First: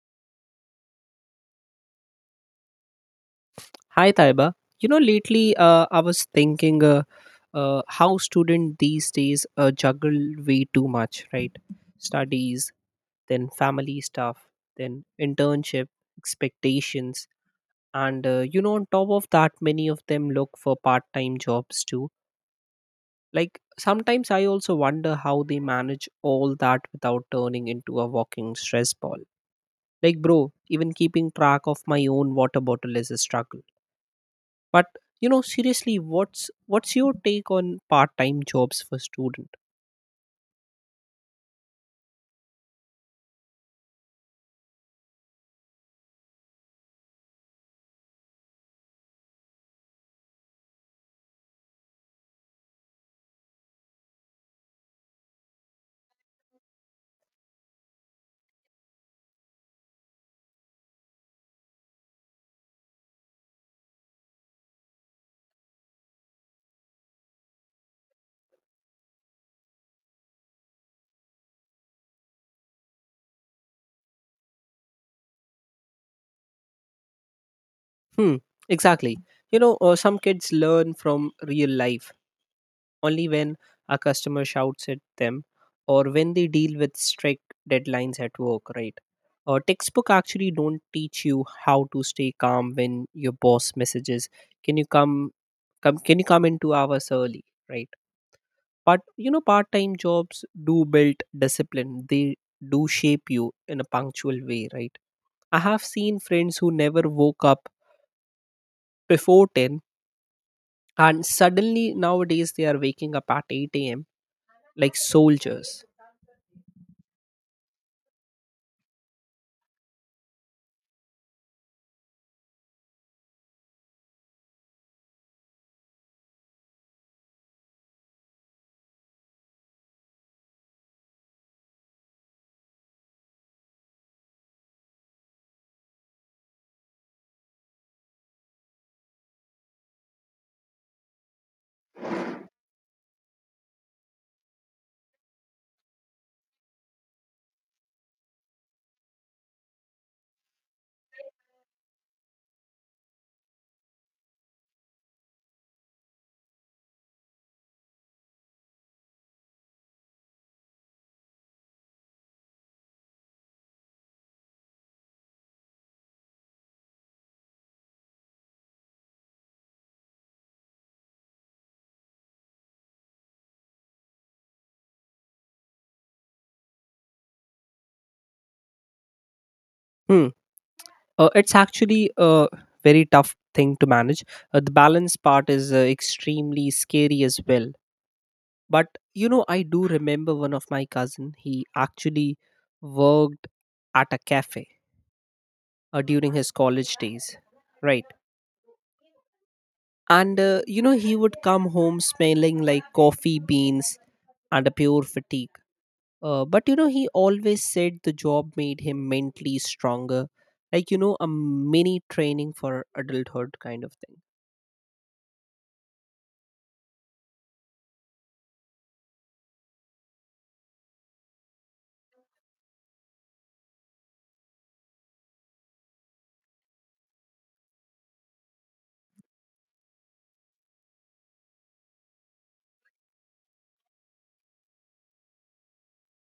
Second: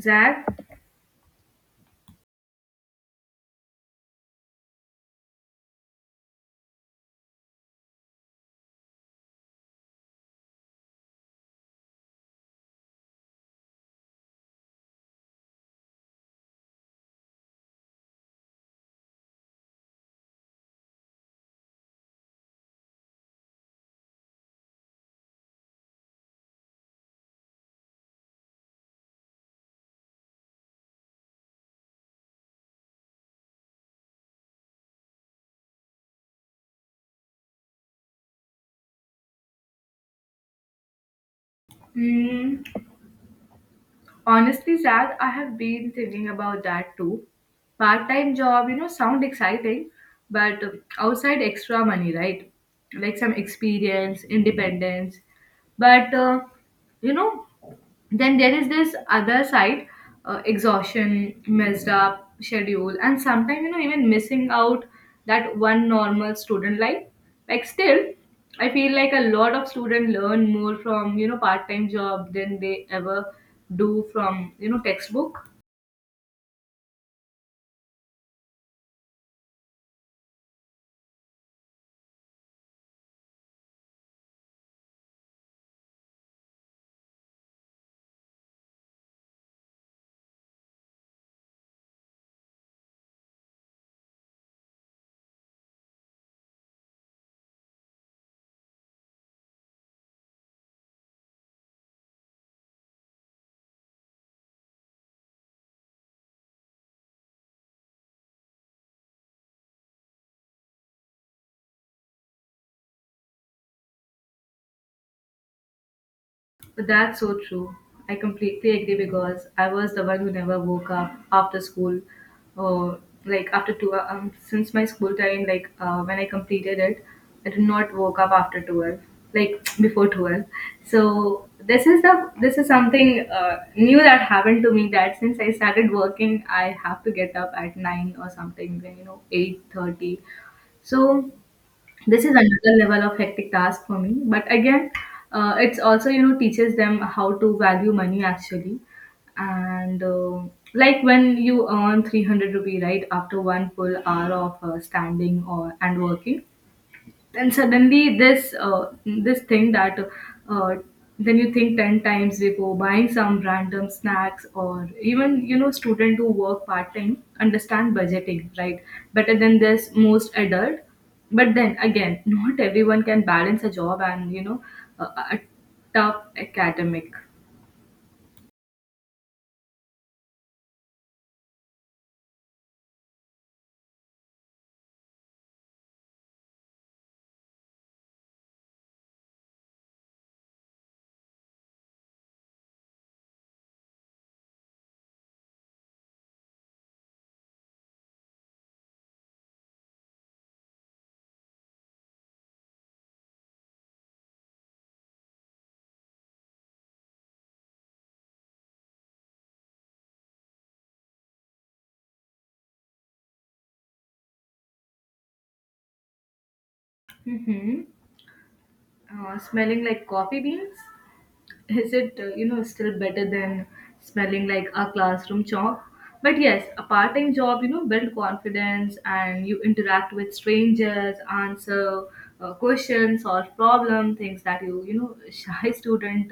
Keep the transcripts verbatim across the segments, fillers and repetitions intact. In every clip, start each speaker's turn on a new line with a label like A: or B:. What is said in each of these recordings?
A: Zach.
B: Hi, Taiba. You know, lately uh, I was thinking uh, uh, how students these days uh, juggle way too much, right? Studies, then family stuff, then internship, expectations. And, uh, you know, on top of that, many of them look for part time jobs too. Like, sometimes I also wonder how they manage all that without turning into a walking stress ball. Like, bro, even keeping track of my own water bottle is a struggle. But you know, seriously, what's what's your take on part-time jobs for student?
A: mm, Honestly, Zach, I have been thinking about that too. Part-time job, you know, sound exciting, but uh, outside extra money, right? Like some experience, independence. But uh, you know, then there is this other side, uh, exhaustion, messed up schedule, and sometimes, you know, even missing out that one normal student life, like, still I feel like a lot of students learn more from, you know, part-time job than they ever do from, you know, textbook.
B: Hmm, exactly. You know, uh, some kids learn from real life only when a customer shouts at them, or when they deal with strict deadlines at work, right? Uh, textbook actually don't teach you how to stay calm when your boss messages, "Can you come, come? Can you come in two hours early?" Right? But you know, part time jobs do build discipline, they do shape you in a punctual way, right? I have seen friends who never woke up before ten and suddenly nowadays they are waking up at eight a m like soldiers.
A: But that's so true. I completely agree because I was the one who never woke up after school, or like after two. Um, since my school time, like uh, when I completed it, I did not woke up after twelve, like before twelve. So this is the this is something uh, new that happened to me. That since I started working, I have to get up at nine or something. You know, eight thirty. So this is another level of hectic task for me, but again, uh, it's also, you know, teaches them how to value money actually, and uh, like when you earn three hundred rupee right after one full hour of uh, standing or and working, and suddenly this, uh, this thing that uh, then you think ten times before buying some random snacks. Or even, you know, student who work part-time understand budgeting, right, better than this most adult. But then again, not everyone can balance a job and, you know, a, a a tough academic.
B: Hmm. Uh, it's actually a very tough thing to manage. Uh, the balance part is uh, extremely scary as well. But you know, I do remember one of my cousin. He actually worked at a cafe uh, during his college days, right? And uh, you know, he would come home smelling like coffee beans and a pure fatigue. Uh, but you know, he always said the job made him mentally stronger, like you know, a mini training for adulthood kind of thing.
A: Mm-hmm. Uh, smelling like coffee beans, is it, uh, you know, still better than smelling like a classroom chalk? But yes, a part-time job, you know, build confidence, and you interact with strangers, answer uh, questions, solve problem, things that you you know shy student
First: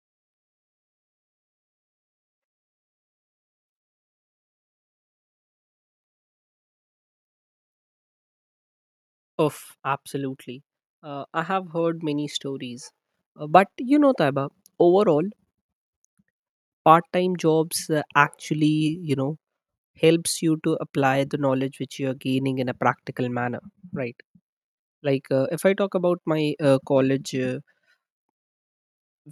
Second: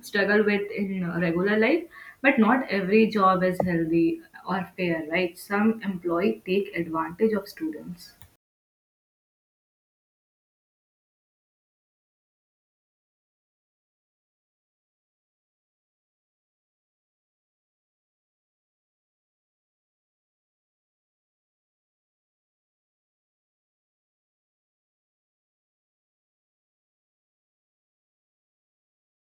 A: struggle with in uh, regular life. But not every job is healthy or fair, right? Some employee take advantage of students.
B: Oof, absolutely. Uh, I have heard many stories, uh, but you know, Taiba, overall, part-time jobs uh, actually, you know, helps you to apply the knowledge which you are gaining in a practical manner, right? Like uh, if I talk about my uh, college, uh,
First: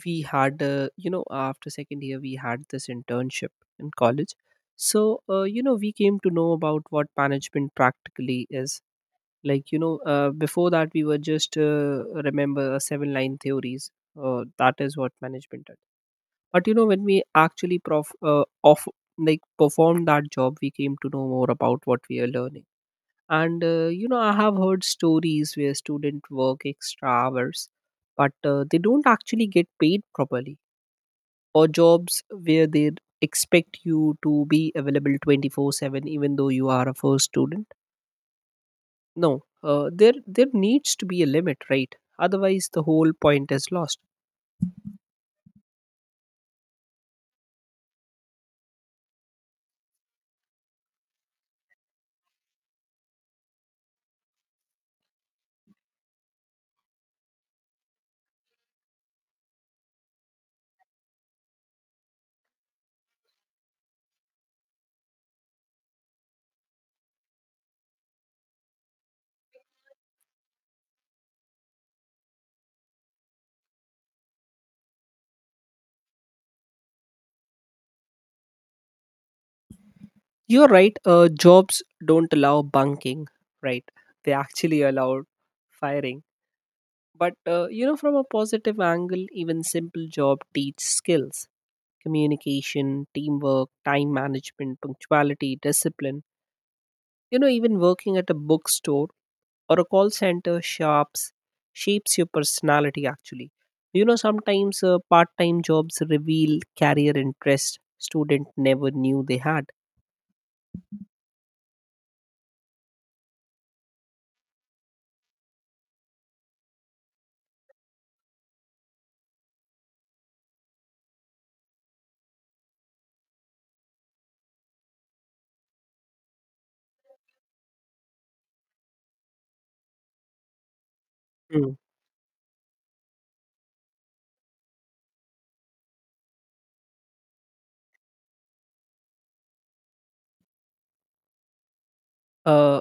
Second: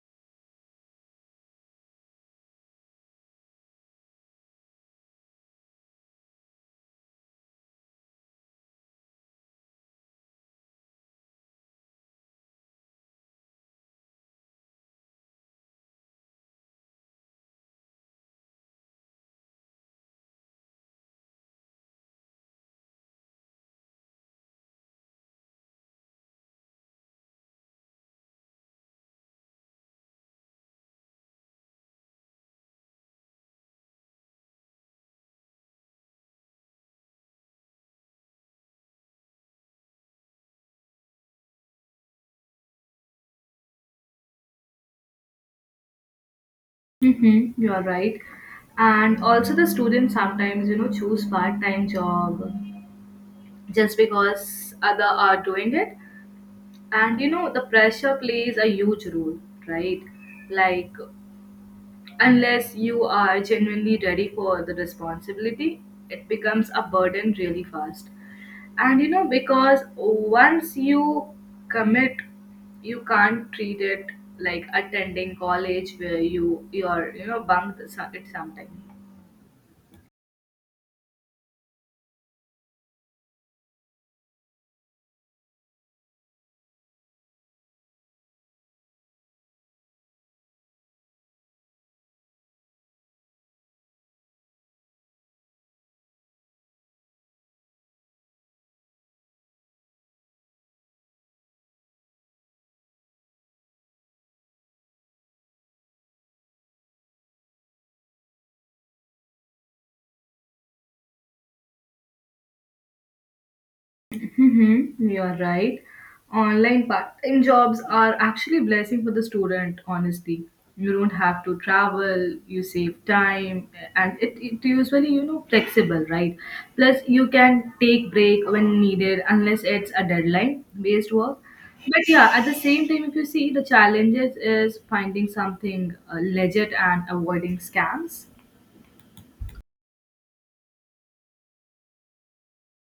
B: we had, uh, you know, after second year we had this internship in college. So uh, you know, we came to know about what management practically is. Like, you know, uh, before that we were just uh, remember uh, seven line theories, uh, that is what management is. But you know, when we actually prof uh, off like performed that job, we came to know more about what we are learning. And uh, you know, I have heard stories where students work extra hours but uh, they don't actually get paid properly, or jobs where they expect you to be available twenty four seven even though you are a first student. No, uh, there there needs to be a limit, right? Otherwise the whole point is lost.
A: Mm-hmm, you are right. And also the students sometimes, you know, choose part-time job just because other are doing it, and, you know, the pressure plays a huge role, right? Like, unless you are genuinely ready for the responsibility, it becomes a burden really fast. And, you know, because once you commit, you can't treat it like attending college where you you're, you know, bunked so- it sometime.
B: You're right. uh, jobs don't allow bunking, right? They actually allow firing. But uh, you know, from a positive angle, even simple job teach skills: communication, teamwork, time management, punctuality, discipline. You know, even working at a bookstore or a call center shops shapes your personality actually. You know, sometimes uh, part time jobs reveal career interest student never knew they had.
A: Mm-hmm, you are right. Online part-time jobs are actually a blessing for the student, honestly. You don't have to travel, you save time, and it, it usually, you know, flexible, right? Plus, you can take break when needed, unless it's a deadline-based work.
B: Hmm.
A: But yeah, at the same time, if you see, the challenges is finding something uh, legit and avoiding scams.
B: Uh,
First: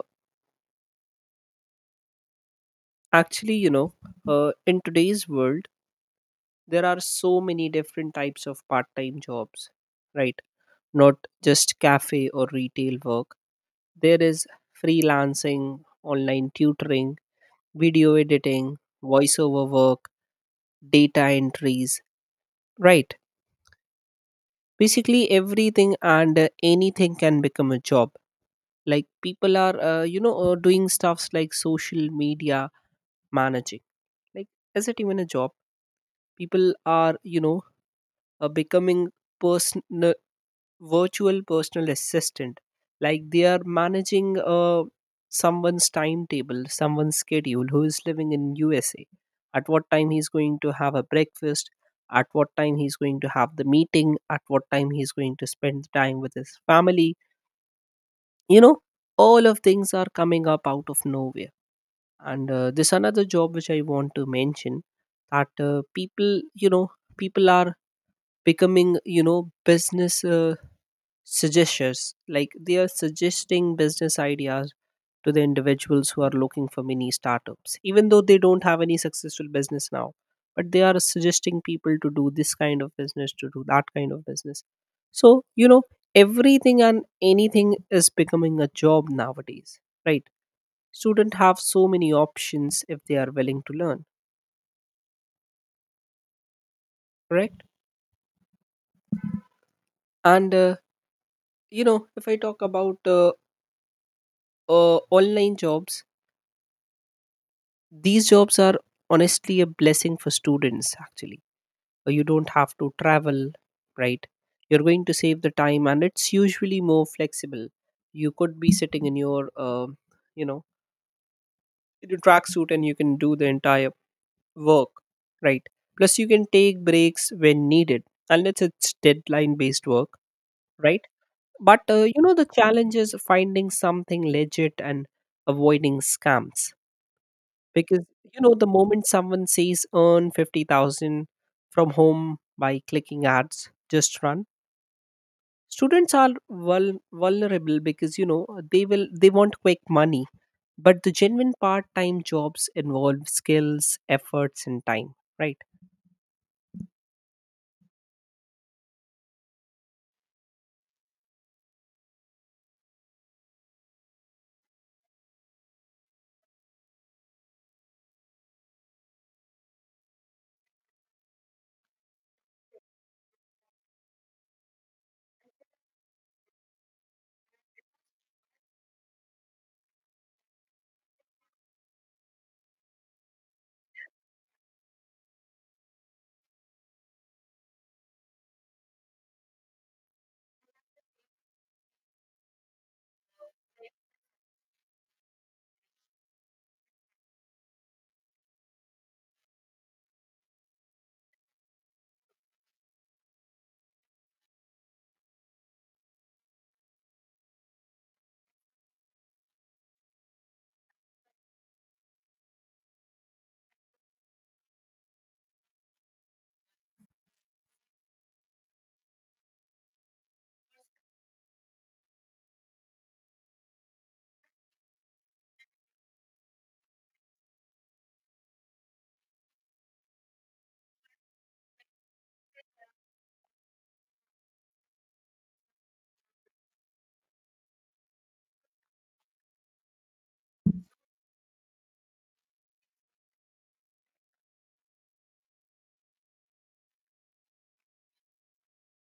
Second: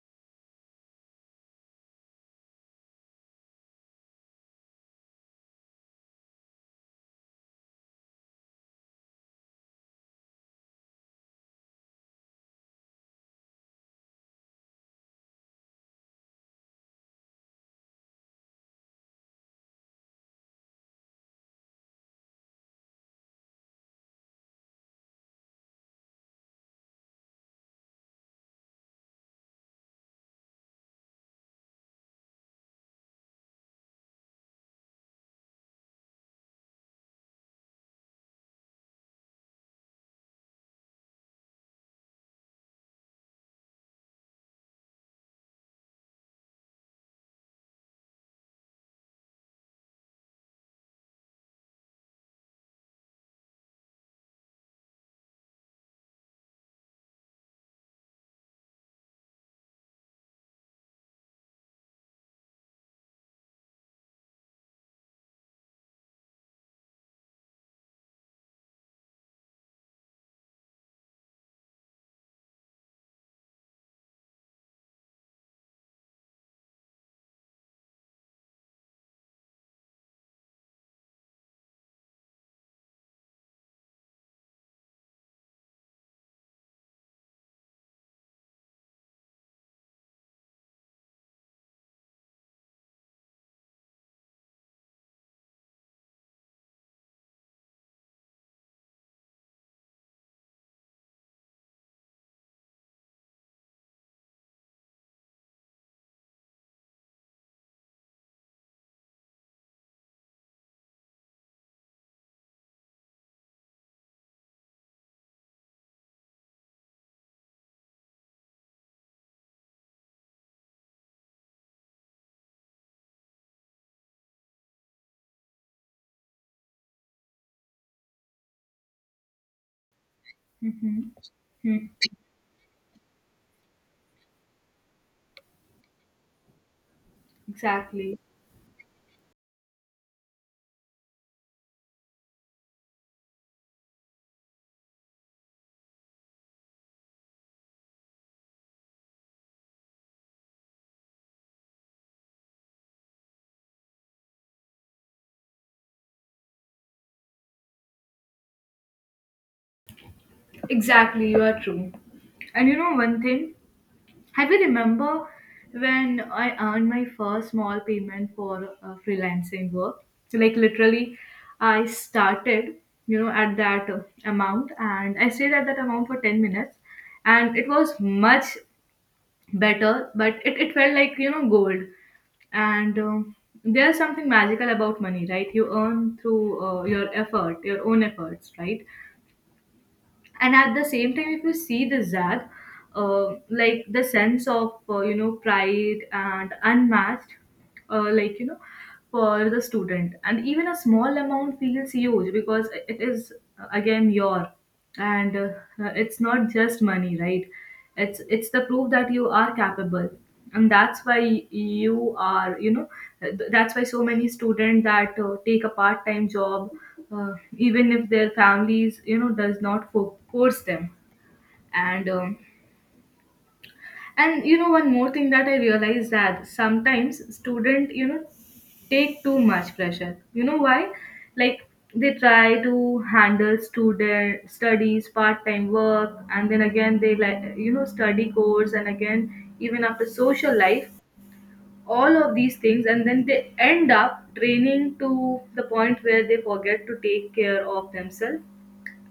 B: actually, you know, uh, in today's world, there are so many different types of part time jobs, right? Not just cafe or retail work. There is freelancing, online tutoring, video editing, voiceover work, data entries, right? Basically, everything and uh, anything can become a job. Like people are, uh, you know, uh, doing stuffs like social media managing. Like, is it even a job? People are, you know, uh, becoming person virtual personal assistant, like they are managing uh, someone's timetable, someone's schedule, who is living in USA. At what time he's going to have a breakfast, at what time he's going to have the meeting, at what time he's going to spend the time with his family, you know, all of things are coming up out of nowhere. And uh, this another job which I want to mention, that uh, people you know people are becoming, you know, business uh, suggestions. Like they are suggesting business ideas to the individuals who are looking for mini startups, even though they don't have any successful business now, but they are suggesting people to do this kind of business, to do that kind of business. So you know, everything and anything is becoming a job nowadays, right? Students have so many options if they are willing to learn. Correct. And uh, you know, if I talk about uh, uh, online jobs, these jobs are honestly a blessing for students, actually. Uh, You don't have to travel, right? You're going to save the time, and it's usually more flexible. You could be sitting in your, uh, you know, in your tracksuit, and you can do the entire work, right? Plus, you can take breaks when needed, unless it's deadline based work, right? But, uh, you know, the challenge is finding something legit and avoiding scams. Because
A: Exactly.
B: you know, the moment someone says earn fifty thousand from home by clicking ads, just run. Students are vul- vulnerable because you know, they will they want quick money, but the genuine part-time jobs involve skills, efforts and time, right?
A: Exactly, you are true. And you know one thing? I will remember when I earned my first small payment for uh, freelancing work. So, like, literally, I started, you know, at that uh, amount, and I stayed at that amount for ten minutes, and it was much better. But it it felt like, you know, gold. And um, there's something magical about money, right? You earn through uh, your effort, your own efforts, right? And at the same time, if you see the zag, uh, like the sense of, uh, you know, pride and unmatched, uh, like, you know, for the student, and even a small amount feels huge because it is, uh, again, your. And uh, it's not just money, right? It's it's the proof that you are capable. And that's why you are, you know, th- that's why so many students that uh, take a part-time job, uh, even if their families, you know, does not fo- force them. And um, and you know one more thing that I realized, that sometimes student, you know, take too much pressure. You know why? Like, they try to handle student studies, part-time work, and then again they, like, you know, study course, and again, even after social life, all of these things, and then they end up training to the point where they forget to take care of themselves.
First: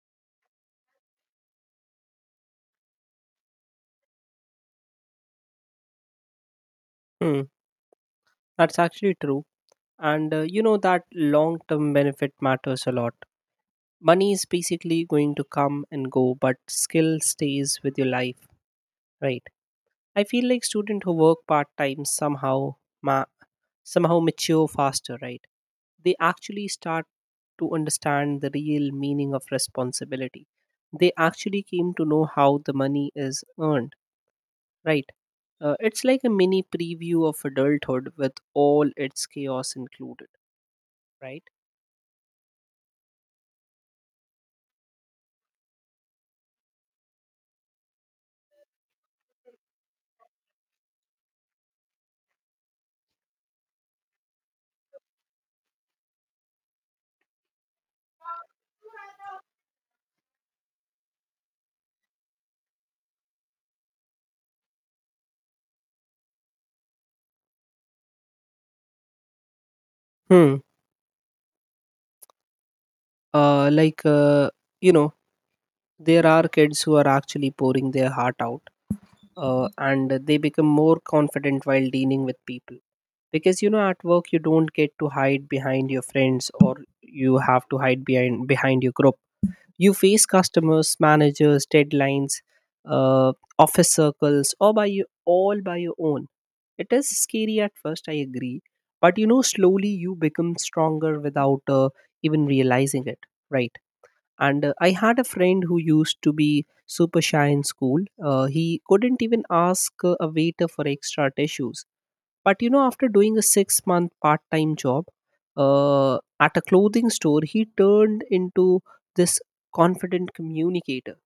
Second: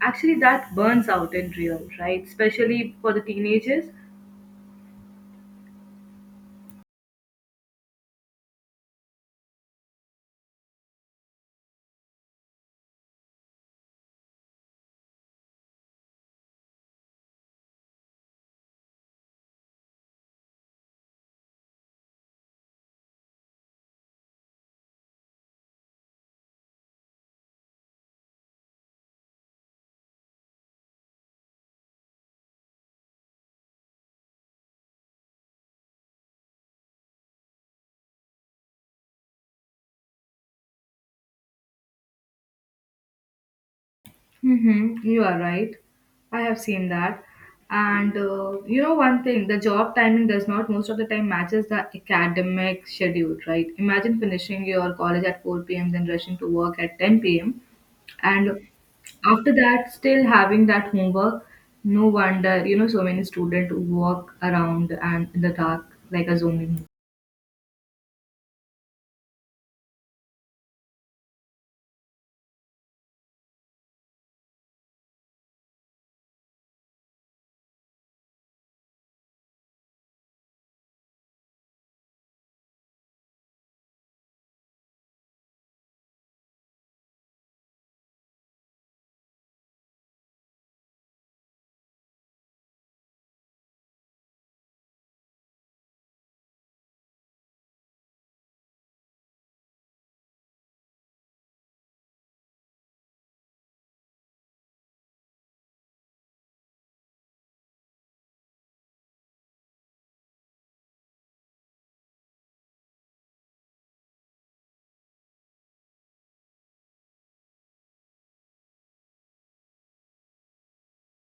A: Actually that burns out in real, right, especially for the teenagers.
B: Hmm, that's actually true. And uh, you know, that long-term benefit matters a lot. Money is basically going to come and go, but skill stays with your life, right? I feel like students who work part time somehow ma- somehow mature faster, right? They actually start to understand the real meaning of responsibility. They actually came to know how the money is earned, right? Uh, it's like a mini preview of adulthood with all its chaos included, right?
A: Mm-hmm. You are right. I have seen that. And uh, you know, one thing the job timing does not most of the time matches the academic schedule, right? Imagine finishing your college at four p m, then rushing to work at ten p m. And after that, still having that homework. No wonder, you know, so many students walk around and in the dark like a zombie.
B: Hmm. Uh, like uh, you know, there are kids who are actually pouring their heart out, uh, and they become more confident while dealing with people, because you know, at work you don't get to hide behind your friends, or you have to hide behind behind your group. You face customers, managers, deadlines, uh, office circles, or by you all by your own. It is scary at first, I agree, but you know, slowly you become stronger without uh, even realizing it, right? And uh, I had a friend who used to be super shy in school. uh, he couldn't even ask uh, a waiter for extra tissues, but you know, after doing a six month part time job, uh, at a clothing store, he turned into this confident communicator.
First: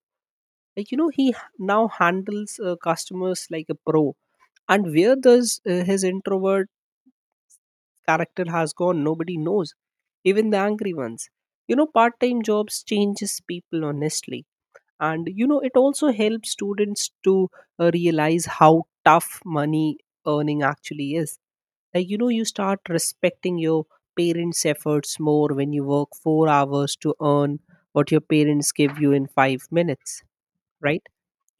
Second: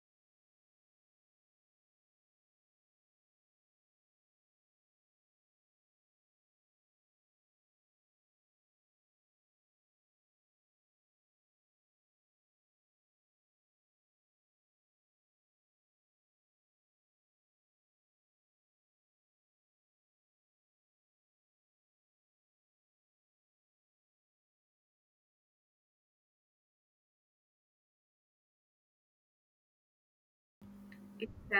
B: Like you know, he h- now handles uh, customers like a pro. And where does uh, his introvert character has gone, nobody knows. Even the angry ones, you know, part time jobs changes people honestly. And you know, it also helps students to uh, realize how tough money earning actually is. Like you know, you start respecting your parents efforts more when you work four hours to earn what your parents give you in five minutes, right?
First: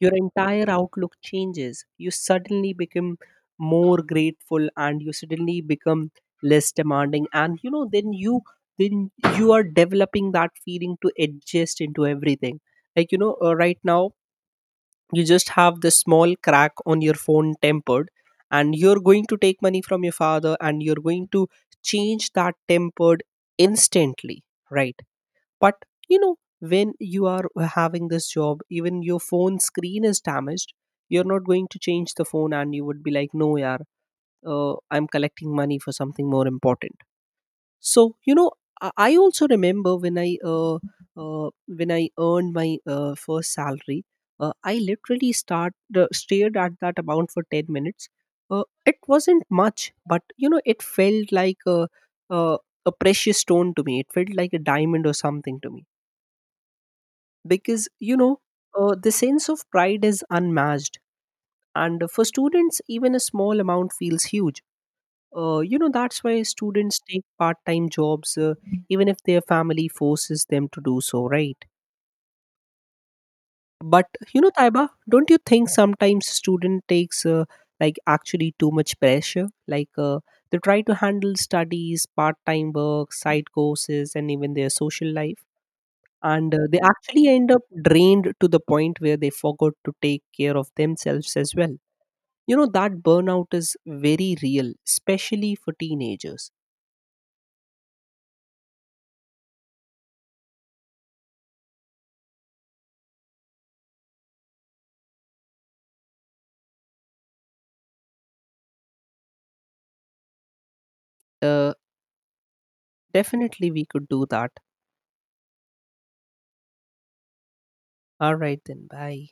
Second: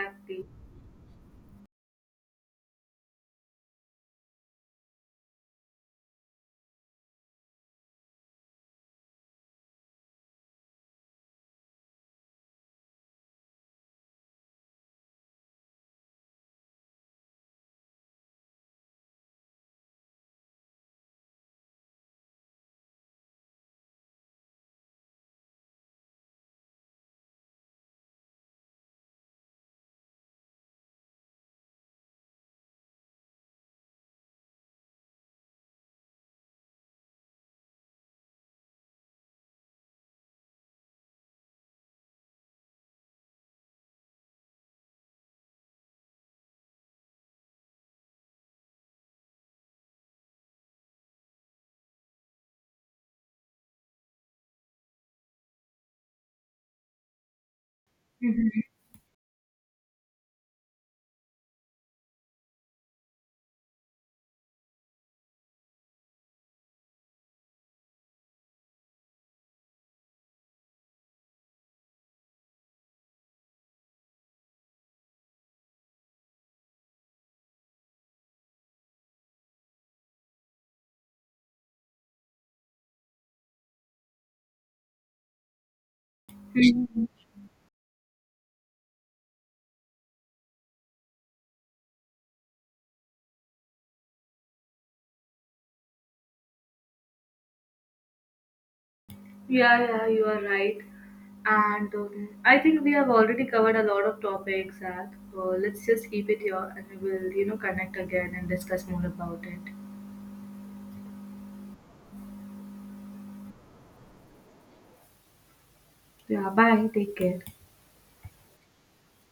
B: Your entire outlook changes. You suddenly become more grateful, and you suddenly become less demanding. And you know, then you then you are developing that feeling to adjust into everything. Like you know, uh, right now you just have this small crack on your phone tempered, and you're going to take money from your father and you're going to change that tempered instantly, right? But you know, when you are having this job, even your phone screen is damaged, you're not going to change the phone and you would be like, no yaar, uh, I'm collecting money for something more important. So you know, i I also remember when I uh, uh, when I earned my uh, first salary. Uh, i literally start uh, stared at that amount for ten minutes. uh, it wasn't much, but you know, it felt like a, a, a precious stone to me. It felt like a diamond or something to me, because you know, uh, the sense of pride is unmatched. And for students, even a small amount feels huge. uh, you know, that's why students take part-time jobs, uh, even if their family forces them to do so, right? But you know, Taiba, don't you think sometimes student takes, uh, like actually too much pressure. Like uh, they try to handle studies, part-time work, side courses, and even their social life, and uh, they
A: Mhm.
B: actually end up drained to the point where they forgot to take care of themselves as well. You know, that burnout is very real, especially for teenagers.
A: Yeah, yeah, you are right. And um, I think we have already covered a lot of topics, and uh, let's just keep it here, and we will, you know, connect again and discuss more about it.
B: uh, definitely we could do that.
A: Yeah, bye. Take care.
B: All right then, bye.